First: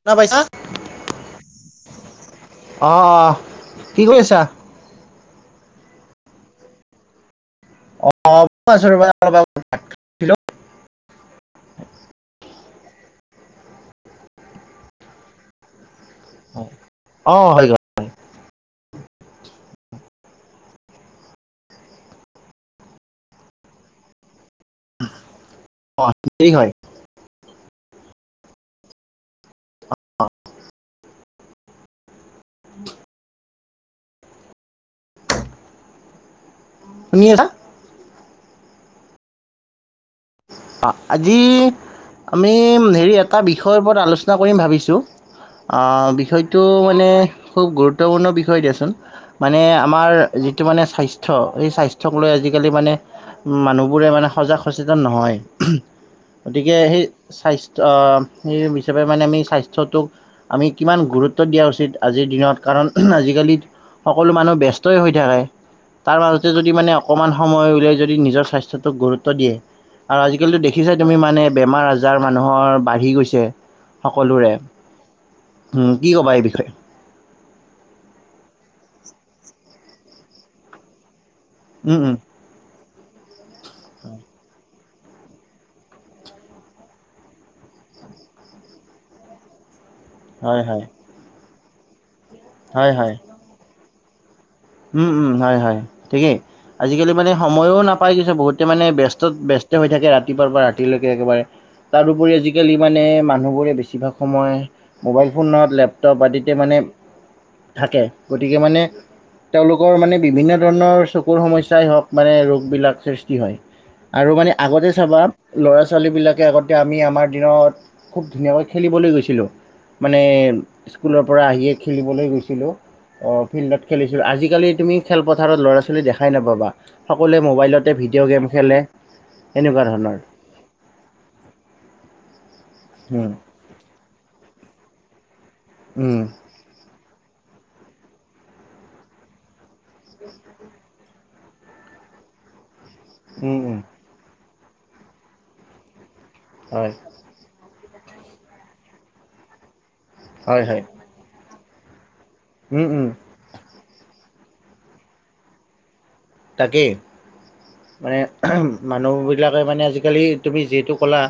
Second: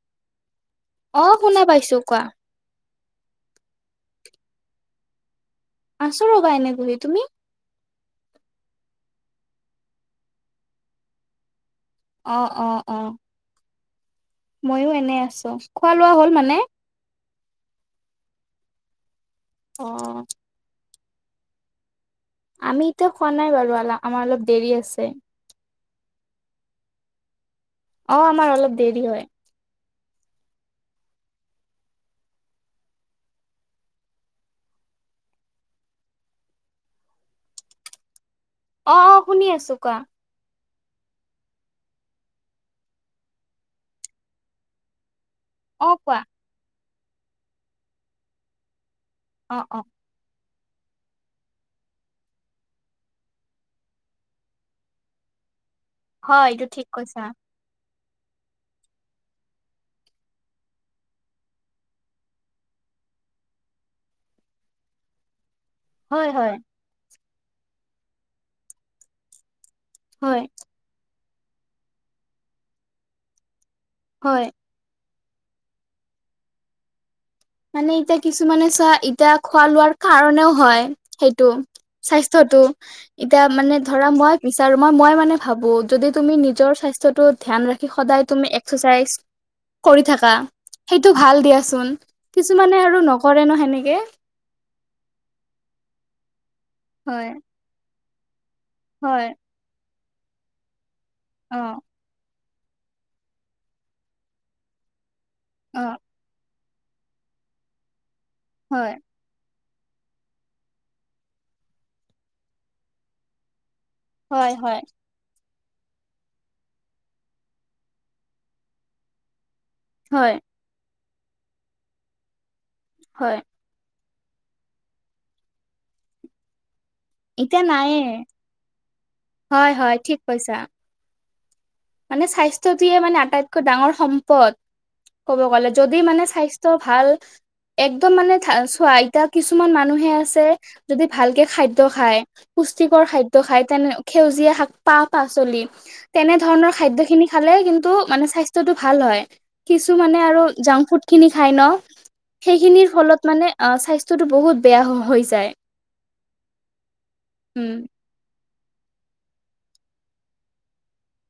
শুনা পাইছা। অ শুনা পাইছো কোৱা। অ অ কি কৰিছা? আছো ৰ'বা এনে বহি তুমি অ ৰবা চোন ৰবা ৰবা অ অ অ মইও এনে আছো খোৱা লোৱা হ'ল মানে। অ হৈ গল। অ আমি এতিয়া খোৱা নাই বাৰু আমাৰ অলপ দেৰি আছে। অ ঠিক হয়। অ আমাৰ অলপ দেৰি হয়। অ তুমিয়ে এ‌কা অ অ শুনি আছো কোৱা। অ আজি আমি হেৰি এটা বিষয়ৰ ওপৰত আলোচনা কৰিম ভাবিছো। অ বিষয়টো মানে খুব গুৰুত্বপূৰ্ণ বিষয় দিয়াচোন অ মানে অ আমাৰ যিটো মানে স্বাস্থ্য, সেই স্বাস্থ্যক লৈ আজিকালি মানে মানুহবোৰে মানে সজাগ সচেতন নহয়, হয় এইটো গতিকে ঠিক সেই কৈছা স্বাস্থ্য সেই হিচাপে মানে আমি স্বাস্থ্যটোক আমি কিমান গুৰুত্ব দিয়া উচিত। আজিৰ দিনত কাৰণ আজিকালি সকলো মানুহ ব্যস্তই হৈ থাকে। তাৰ হয় মাজতে হয় যদি মানে অকণমান সময় উলিয়াই যদি নিজৰ স্বাস্থ্যটোক গুৰুত্ব দিয়ে। আৰু হয় আজিকালিতো দেখিছা তুমি মানে বেমাৰ আজাৰ মানুহৰ বাঢ়ি গৈছে, হয় সকলোৰে। উম, কি ক'বা এই বিষয়ে? মানে এতিয়া কিছুমানে চোৱা এতিয়া খোৱা লোৱাৰ কাৰণেও হয়। সেইটো উম, স্বাস্থ উম, স্বাস্থ্যটো। এতিয়া মানে ধৰা মই বিচাৰো মই-মই মানে ভাবো, যদি তুমি নিজৰ স্বাস্থ্যটো ধ্যান ৰাখি, সদায় তুমি এক্সাৰচাইজ কৰি থাকা। হয় হয় সেইটো ভাল দিয়াচোন কিছুমানে হয় আৰু হয় নকৰে ন সেনেকে। উম, উম, হয়-হয় ঠিকেই। আজিকালি হয় মানে সময়ো নাপায় কিছু বহুতে মানে ব্যস্ত হয় ব্য স্ত হৈ থাকে ৰাতিপুৱাৰ পৰা ৰাতিলৈকে একেবাৰে। অ তাৰপৰি আজিকালি মানে মানুহবোৰে বেছিভাগ সময় মোবাইল ফোন নহয়ত অ লেপটপ আদিত। মানে থাকে, গতিকে মানে হয় তেওঁলোকৰ মানে বিভিন্ন ধৰণৰ চকুৰ সমস্যাই হওক মানে ৰোগবিলাক সৃষ্টি হয়। আৰু মানে হয় হয় আগতে চাবা ল'ৰা-ছোৱালীবিলাকে আগতে আমি আমাৰ দিনত খুব ধুনীয়াকে খেলিবলৈ গৈছিলোঁ। মানে হয় স্কুলৰ পৰা আহিয়ে খেলিবলৈ গৈছিলোঁ হয় ফিল্ডত। খেলিছিলোঁ আজিকালি তুমি খেলপথাৰত ল'ৰা ছোৱালী দেখাই নাপাবা। সকলোৱে এতিয়া মোবাইলতে নায়ে ভিডিঅ' গেম খেলে হয় সেনেকুৱা হয় ধৰণৰ। ঠিক কৈছা মানে স্বাস্থ্যটিয়ে মানে উম, আটাইতকৈ ডাঙৰ সম্পদ ক'ব গ'লে, যদি উম, মানে স্বাস্থ টো ভাল, একদম মানোল চোৱা, এতিয়া কিছুমান মানুহে আছে যদি ভালকে খাদ্য খায়। পুষ্টিকৰ খাদ্য উম, খায়, উম, তেনে সেউজীয়া শাক পাহ পাচলি তেনেধৰণৰ হয় খাদ্য খিনি খালে কিন্তু মানে স্বাস্থ্যতটো ভাল হয়, কিছু মানে আৰু হয় জাংক হয় ফুড খিনি খাই ন। উম, সেইখিনিৰ উম, ফলত মানে অহ, স্বাস্থ্যযটো বহুত বেয়া হৈ যায়। তাকেই, উম মানে মানুহবিলাকে মানে আজিকালি তুমি যিহেতু ক'লা।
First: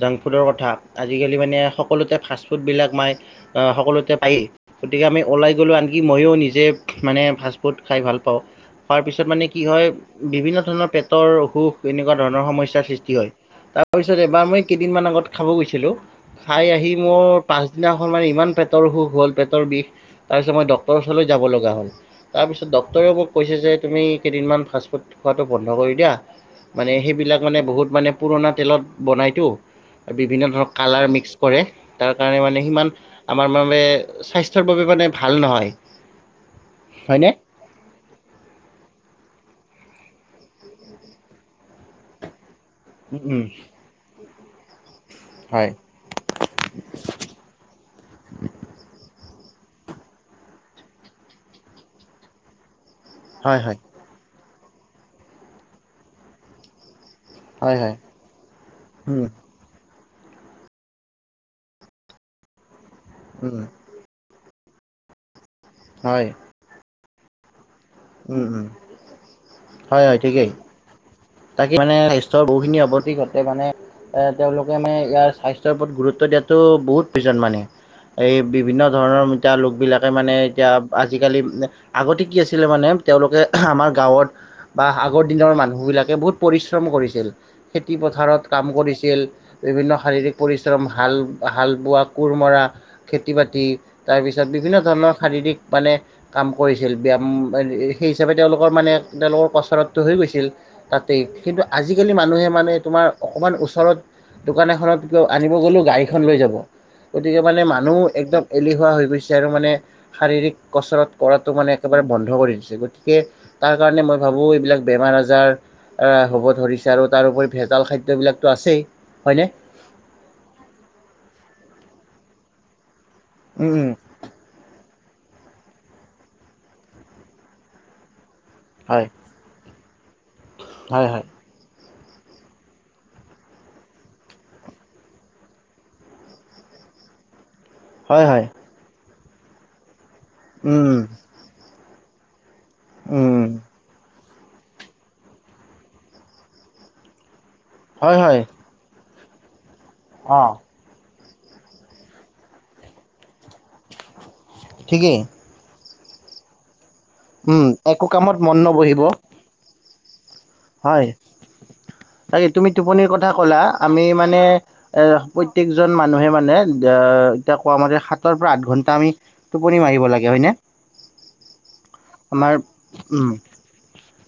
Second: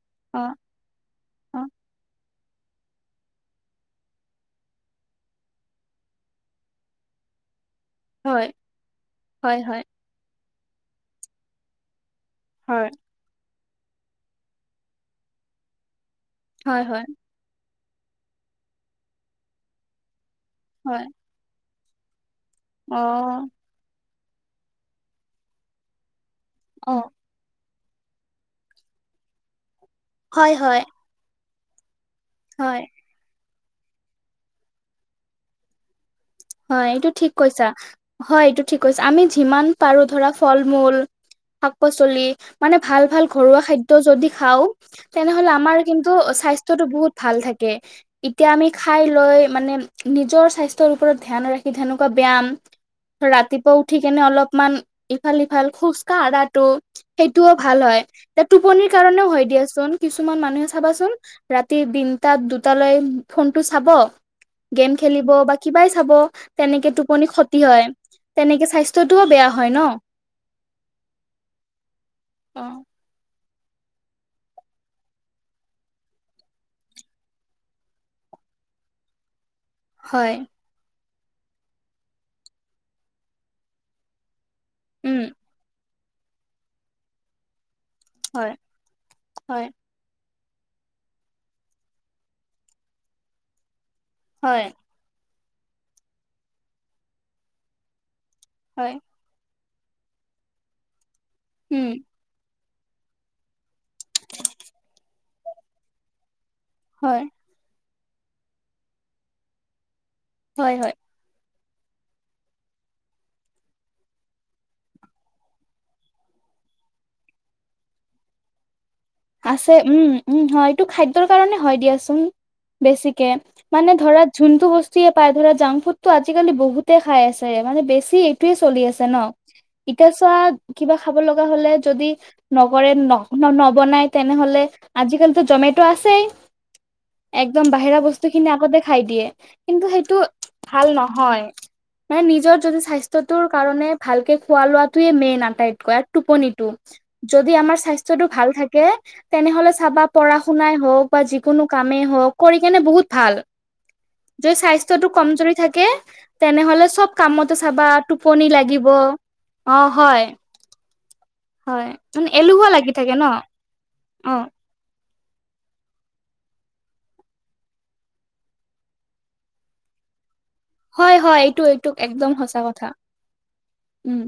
জাংক অ ফুডৰ কথা, আজিকালি মানে অ সকলোতে ফাষ্ট ফুডবিলাক মায় সকলোতে পায়েই, গতিকে আমি ওলাই গ'লো আনকি ময়ো নিজে মানে ফ ফুড খাই ভাল পাওঁ। হয় খোৱাৰ পিছত মানে হয় কি হয় হয় বিভিন্ন ধৰণৰ পেটৰ অসুখ, এনেকুৱা ধৰণৰ সমস্যাৰ সৃষ্টি হয়। তাৰপিছত এবাৰ মই কেইদিনমান আগত খাব গৈছিলোঁ, খাই হয় আহি হয় মোৰ পাছদিনাখন মানে ইমান পেটৰ সুখ হ'ল, পেট বিষ। তাৰপিছত মই ডক্তৰ হয় ওচৰলৈ যাব লগা হ'ল, তাৰপিছত অ ডক্টৰেও মোক কৈছে যে তুমি কেইদিনমান ফাষ্টফুড খোৱাটো বন্ধ কৰি দিয়া, অ মানে সেইবিলাক মানে বহুত মানে পুৰণা তেলত বনাইতো আৰু বিভিন্ন হয় ধৰণৰ হয় কালাৰ মিক্স কৰে। তাৰ কাৰণে মানে হয় সিমান আমাৰ ম স্বাস্থ্যৰ বাবে মানে ভাল নহয়। হয়, এইটো হয়নে? ঠিক কৈছা। হয়, এইটো থিককৈছা, বআমি যিমান পাৰো ধৰা ফল-মূল, শাক-পাচলি, মানে উম, ভাল-ভাল উম, ঘৰুৱা খাদ্য যদি খাওঁ। তেনেহলে হয় আমাৰ কিন্তু স্বাস্থ্যতটো বহুত ভাল থাকে, এতিয়া আমি খাই লৈ মানে নিজৰ স্বাস্থ্যৰ ওপৰত ধ্যান ৰাখি তেনেকুৱা ব্যায়াম, হয় ৰাতিপুৱা হয় উ থি কেনে অলপমান ইফাল সিফাল খোজ কাঢ়াটো। সেইটোও ভাল হয়, এ টোপনিৰ উম কাৰণেও হয় দিয়াচোন। কিছুমান মানুহে চাবাচোন ৰাতি তিনটাত দুটালৈ উম ফোনটো চাব, গেম খেলিব বা কিবাই চাব হয় তেনেকে টোপনি ক্ষতি হয়। উম উম তেনেকে স্বাস্থ্যটোও বেয়া হয় ন। তাকে মানে স্বাস্থ্যৰ অ বহুখিনি অৱতি ঘতে মানে এ তেওঁলোকে মানে ইয়াৰ স্বাস্থ্যৰ ওপৰত গুৰুত্ব দিয়াতো বহুত পিজন মানে এই বিভিন্ন ধৰণৰ মিতা লোক বিলাকে হয় মানে এতিয়া আজিকালি আগতে কি আছিলে মানে তেওঁলোকে আমাৰ গাঁৱত বা উম আগৰ দিনৰ মানুহ বিলাকে বহুত পৰিশ্ৰম কৰিছিল। খেতি পথাৰত হয় কাম কৰিছিল হয়, বিভিন্ন শাৰীৰিক পৰিশ্ৰম হাল হাল বোৱা কোৰ মৰা খেতি বাতি তাৰপিছত হয়, বিভিন্ন ধৰণৰ শাৰীৰিক মানে কাম কৰিছিল ব্যায়াম সেই হিচাপে তেওঁলোকৰ মানে হয়, তেওঁলোকৰ কচৰতটো হৈ গৈছিল তাতেই কিন্তু উম, আজিকালি মানুহে মানে তোমাৰ অকণমান ওচৰত দোকান এখনত ক আনিব গ'লেও গাড়ীখন লৈ যাব হয়, গতিকে মানে মানুহ একদম এলেহুৱা হৈ গৈছে আৰু মানে শাৰীৰিক হয়, হয়, কচৰত কৰাটো মানে একেবাৰে বন্ধ কৰি দিছে গতিকে তাৰ কাৰণে মই ভাবোঁ এইবিলাক বেমাৰ আজাৰ আ হ'ব ধৰিছে আৰু তাৰোপৰি ভেজাল খাদ্য বিলাকতো আছেই হয়নে? আছে উম উম হয় এইটো খাদ্যৰ কাৰণে হয় দিয়াচোন বেছিকে উম উম মানে ধৰা যোনটো বস্তুয়ে পায় ধৰা জাংক ফুডটো আজিকালি বহুতে খাই আছে মানে বেছি টোৱে চলি আছে হয় ন, এতিয়া চোৱা কিবা হয় খাব হয় লগ- হলে যদি নগৰে ন নব নাই তেনেহলে আজিকালিতো জমেট আছেই। একদম বাহিৰা হয় বস্তু হয় খিনি আগতে খাই দিয়ে কিন্তু সেইটো ভাল উম নহয়। মানে নিজৰ যদি উম স্বাস্থ্যটোৰ কাৰণে ভালকে খোৱা লোৱাতোয়ে মেইন আটাইতকৈ আৰু টোপনিটো, যদি আমাৰ হয় স্বাস্থ্যটো হয় ভাল থাক- কে তেনেহ'লে চাবা পঢ়া অঁ শুনাই হওঁক বা যিকোনো কামেই হওঁক কৰি কেনে বহুত ভাল। যদি স্বাস্থ্যতটো ঠিকেই কমজৰি থাকে তেনেহলে চব কামতো উম চাবা একো কামত টোপনি মন লাগিব, নবহিব অ হয়। হয় হয় মানে তাকে এলেহুৱা তুমি লাগি টোপনিৰ থাকে ন কথা ক'লা আমি অ মানে এ প্ৰত্যয়েকজন মানুহে মানে এ এতিয়া কোৱামাৰে সাতৰ পৰা আঠ ঘণ্টা আমি টোপনি মাৰিব লাগে হয় নে? হয় হয় এইটো এইটো একদম সচা কথা, উম।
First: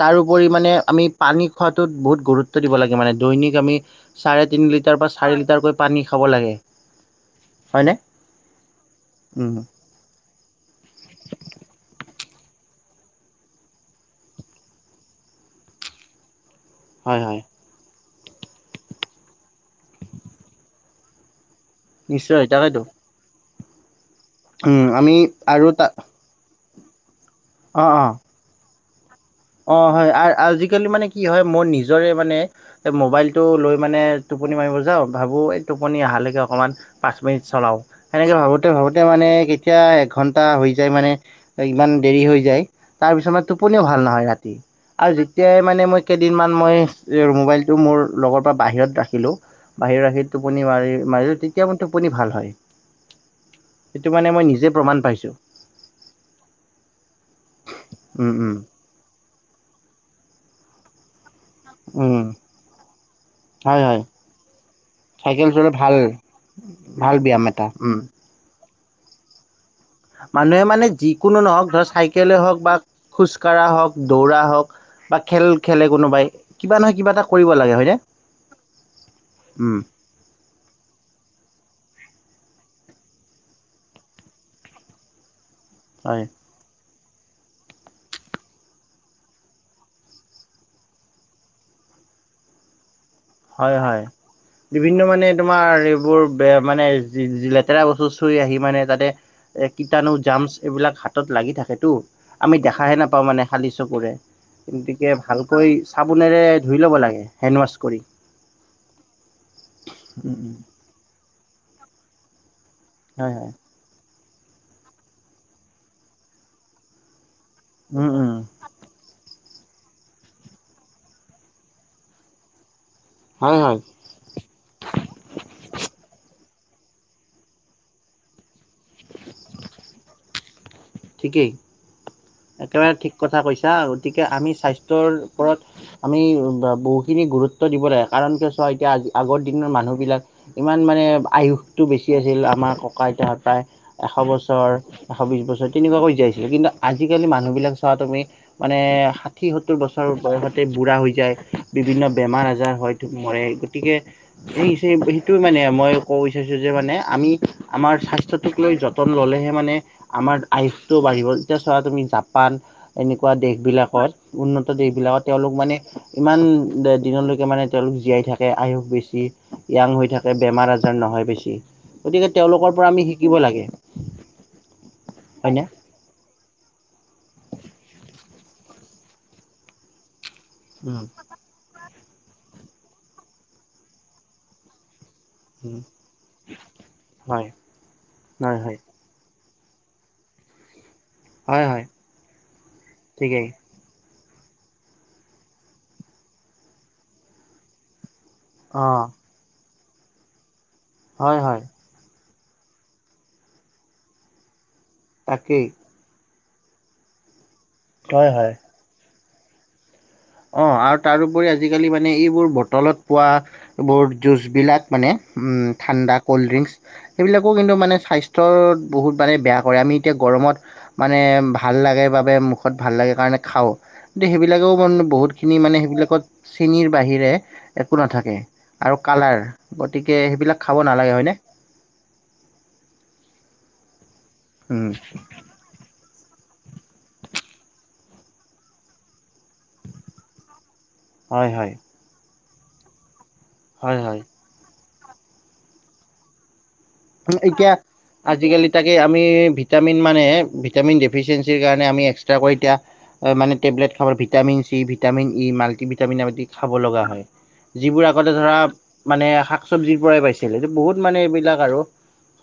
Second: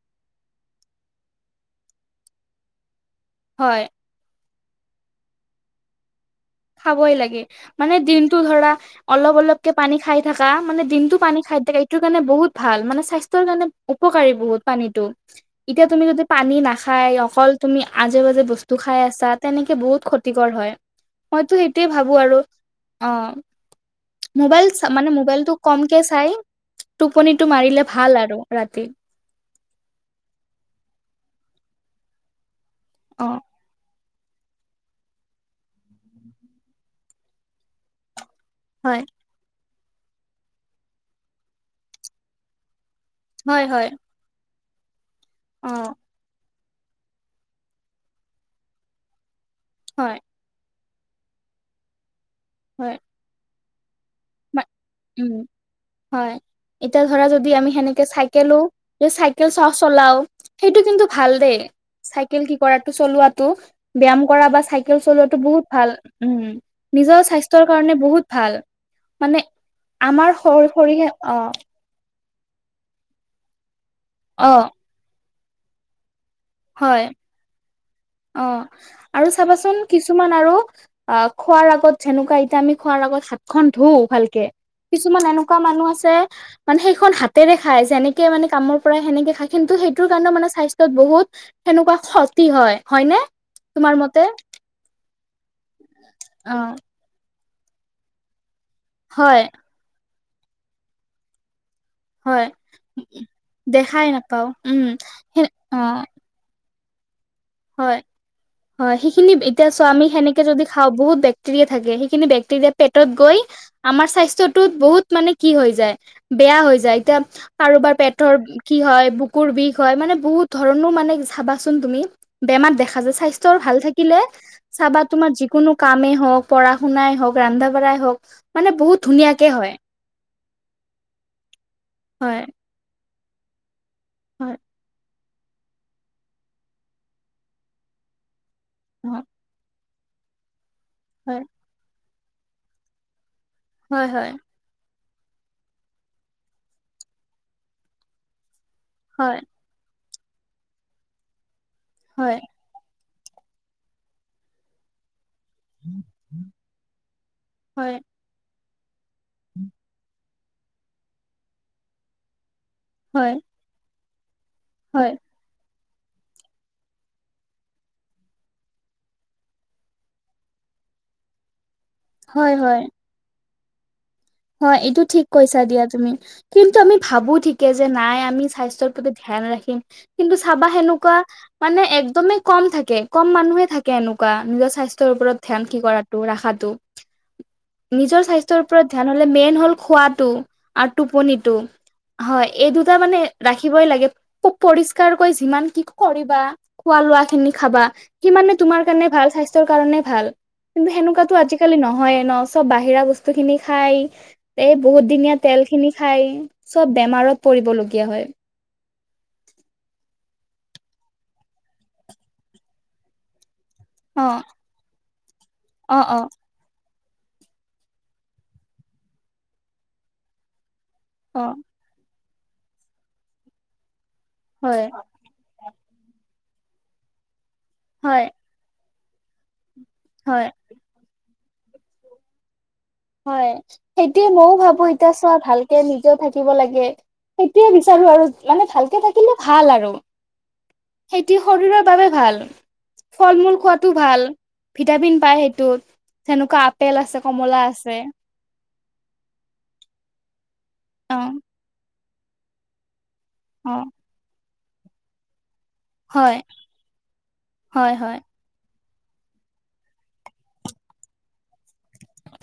তাৰোপৰি মানে আমি পানী খোৱাটোত বহুত গুৰুত্ব দিব লাগে মানে দৈনিক আমি হয়। চাৰে তিনি লিটাৰ বা চাৰি লিটাৰকৈ পানী খাব লাগে। খাবই লাগে হয়নে মানে দিনটো ধৰা অলপ উম অলপকে পানী খাই থাকা, মানে দিনটো পানী খাই থাকা এইটো কাৰণে বহুত ভাল মানে স্বাস্থ্যৰ কাৰণে উপকাৰী বহুত পানীতো, এতিয়া তুমি যদি পানী নাখ- খায় হয় হয় অকল তুমি আজে বাজে বস্তু খাই আছা তেনেকে বহুত ক্ষতিকৰ হয়। মইতো সেইটোয়ে ভাবোঁ আৰু, নিশ্চয় তাকেতো অহ। মোবাইল উম আমি মানে মোবাইলটো আৰু তা কমকে চাই টোপনিটো মাৰিলে অঁ অঁ ভাল আৰু ৰাতি। অ হয়, আজিকালি মানে কি হয় মই নিজৰে মানে অ মোবাইলটো লৈ মানে টোপনি মাৰিব যাওঁ ভাবোঁ এই টোপনি অহালৈকে অকণমান পাঁচ মিনিট চলাওঁ সেনেকৈ ভাবোঁ। ভাবোতে ভাবোতে হয় মানে কেতিয়া এঘণ্টা হৈ যায় মানে ইমান দেৰি হৈ যায়। তাৰ পিছত মানে হয় টোপনিও হয় ভাল নহয় ৰাতি আৰু যেতিয়াই অ মানে মই কেইদিনমান মই মোবাইলটো মোৰ লগৰ পৰা বাহিৰত ৰাখিলোঁ, বাহিৰত হয় ৰাখি টোপনি মাৰি মাৰিলো তেতিয়া মানে টোপনি ভাল হয়। হয়। সেইটো মানে মই নিজে প্ৰমাণ পাইছো। উম হয়, এতিয়া ধৰা যদি আমি সেনেকে উম উম চাইকেলো যে চাইকেল চ চলাও, সেইটো কিন্তু ভাল দেই, উম চাইকেল কি কৰাটো চলোৱাটো। হয় হয় ব্যয়াম কৰা বা চাইকেল চলোৱাটো চাইকেল বহুত চলোৱা ভাল উম, ভাল নিজৰ ব্যায়াম এটা স্বাস্থ্যৰ উম কাৰণে বহুত ভাল। মানে আমাৰ শৰ মানুহে মানে শৰীৰে অ যিকোনো নহওঁক ধৰ চাই- কেলে হওক বা খোজকাঢ়া হওক, দৌৰা অ হওক বা খেল-খেলে কোনোবাই। কিবা নহয় হয়, কিবা এটা কৰিব লাগে হয়নে অ' আৰু উম চাবাচোন কিছুমান আৰু আহ, খোৱাৰ আগত যেনেকুৱা এতিয়া আমি খোৱাৰ আগত হাতখন ধু ভালকে। কিছুমান এনেকুৱা মানুহ আছে হয় মানে সেইখন হাতেৰে খায় যেনেকে মানে কামৰ পৰা সেনেকে খায় কিন্তু সেইটোৰ কাৰণে মানে স্বাস্থ্যত বহুত সেনেকুৱা ক্ষতি হয়, হয়নে? তোমাৰ হয়-হয়, মতে বিভিন্ন মানে তোমাৰ এইবোৰ অ মানে যিলে লেতেৰা বস্তু চুই আহি মানে তাতে হয় কীটাণু, জামচ এইবিলাক হাতত লাগি থাকেতো। হয় আমি দেখাহে নাপাওঁ মানে খালি দেখাই চকুৰে, নাপাও উম গতিকে সে ভালকৈ অ চাবোনেৰে ধুই ল'ব লাগে, হেণ্ড ৱাছ হয় কৰি। হয়, সেইখিনি এতিয়া চোৱা আমি সেনেকে উম উম, যদি খাওঁ, বহুত বেক্টেৰিয়া থাকে। সেইখিনি বেক্টেৰিয়া পেটত হয় গৈ হয় আমাৰ স্বাস্থ্যটোত বহুত মানে কি হৈ যায় বেয়া হৈ যায়, এতিয়া কাৰোবাৰ উম উম পেটৰ কি হয়, বুকুৰ বিষ হয় মানে বহুত ধৰণৰ মানে চাবাচোন তুমি। বেমাৰ দেখা যায়। হয় স্বাস্থ্যৰ ভাল হয় থা থাকিলে চাবা তোমাৰ যিকোনো কামেই হওঁক, পঢ়া শুনাই হওঁক, ৰন্ধা বঢ়াই হওঁক মানে বহুত ধুনীয়াকে হয়। ঠিকেই। হয়। একেবাৰে ঠিক কথা কৈছা, গতিকে আমি হয় স্বাস্থ্যৰ ওপৰত আমি বহুখিনি গুৰুত্ব দিব লাগে, কাৰণ কি চোৱা এতিয়া আজি আগ মানুহবিলাক ইমান মানে হয় আয়ুসটো বেছি আছিল, আমাৰ ককা-আইতাহ হতৰ। হয় এশ হয় বছৰ, এশ বিশ বছৰ তেনেকুৱাকৈ জীয়াই আছিলে কিন্তু আজিকালি মানুহ বিলাক চোৱা তুমি। মানে হয় ষাঠি, সত্তৰ বছৰ বয়সতে বুঢ়া হৈ যায়, বিভিন্ন বেমাৰ আজাৰ হয়। মৰে, গতিকে যি হৈছে সেইটোয়ে মানে মই ক'ব বিচাৰিছোঁ যে মানে আমি আমাৰ হয় স্বাস্থ্যটোক লৈ যতন ল'লেহে মানে আমাৰ আয়ুষটো বাঢ়িব, এতিয়া চোৱা তুমি জাপান, এনেকুৱা হয় দেশবিলাকত উন্নত হয় দেশবিলাকত তেওঁলোক মানে ইমান দিনলৈকে মানে তেওঁলোক জীয়াই থাকে, আয়ুস বেছি। য়াং হৈ থাকে, বেমাৰ আজাৰ নহয় বেছি, গতিকে হয় তেওঁলোকৰ হয় পৰা আমি শিকিব লাগে। হয়, এইটো ঠিক কৈছা হয়নে দিয়া তুমি। কিন্তু আমি ভাবো ঠিকে যে নাই আমি স্বাস্থ্যৰ প্ৰতি ধ্যান ৰাখিম। কিন্তু চাবা উম, সেনেকুৱা। মানে একদমেই কম থাকে, কম মানুহে থাকে এনেকুৱা নিজৰ স্বাস্থ্যৰ ওপৰত। ধান কি উম। কৰাটো ৰাখাটো হয় নিজৰ হয় স্বাস্থ্যৰ হয় ওপৰত। ধানহলে মেইন হ'ল খোৱাটো আৰু টোপনিটো হয় হয় হয়, এই দুটা মানে ঠিকেই ৰাখি। থাকিবই লাগে, পৰিষ্কাৰকৈ যিমান কি কৰিবা খোৱা লোৱা খিনি খাবা। সিমানে তোমাৰ অ কাৰণে ভাল, স্বাস্থ্যৰ কাৰণে ভাল কিন্তু সেনেকুৱাতো হয় হয় আজিকালি নহয়ে ন। চব বাহিৰা বস্তু খিনি খাই, এই বহুত দিনীয়া তেল তাকেই খিনি খাই, চব বেমাৰত পৰিবলগীয়া। হয় হয়-হয়। অ' আৰু তাৰোপৰি আজিকালি মানে এইবোৰ বটলত পোৱা, এইবোৰ অ জুচবিলাক মানে অ অ ঠাণ্ডা ক'ল্ড ড্ৰিংকচ। সেইবিলাকো কিন্তু মানে স্বাস্থ্য বহুত মানে বেয়া কৰে। আমি এতিয়া গৰমত মানে অ ভাল লাগে বাবে মুখত ভাল লাগে কাৰণে খাওঁ। কিন্ত সেইবিলাকেও হয় মানে বহুতখিনি মানে সেইবিলাকত চেনিৰ বাহিৰে একো হয় নাথাকে আৰু কালাৰ। গতিকে হয় সেইবিলাক খাব নালাগে হয়নে। হয়' সেইটয়ে ময়ো ভাবো উম এতিয়া চোৱা ভাল নিজেও থাকিব লাগে, সেইটোয়ে বিচাৰো আৰু মানে ভালকে থাকিলে ভাল আৰু। সেইটো হয় হয় শৰীৰৰ বাবে ভাল, ফল-মূল খোৱাাতটো হয় ভাল। হয় ভিটামিন পাই সেইটোত, তেনেকুৱা আপেল আছে, কমলা এতিয়া আছে। আজিকালি তাকে আমি ভিটামিন মানে ভিটামিন অ ডেফিচিয়েঞ্চিৰ কাৰণে আমি এক্স তাক এতিয়া মানে অ টেবলেট খাব vitamin C, vitamin E, multi vitamin হয় আদি খাব লগা হয় হয় যিবোৰ হয় আগতে ধৰা মানে শাক -চব্জিৰ পৰাই পাইছিল এইটো বহুত মানে এইবিলাক আৰু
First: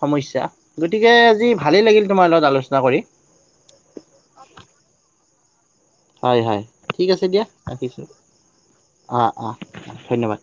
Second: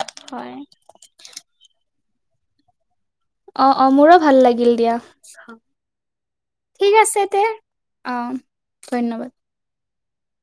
সমস্যা হয় গতিকে আজি ভালেই লাগিল তোমাৰ লগত আলোচনা কৰি। অ', অ', মোৰো ভাল লাগিল দিয়া। হয়- হয় ঠিক আছে দিয়া ৰাখিছোঁ অ ধন্যবাদ অ', অ', অ', ধন্যবাদ।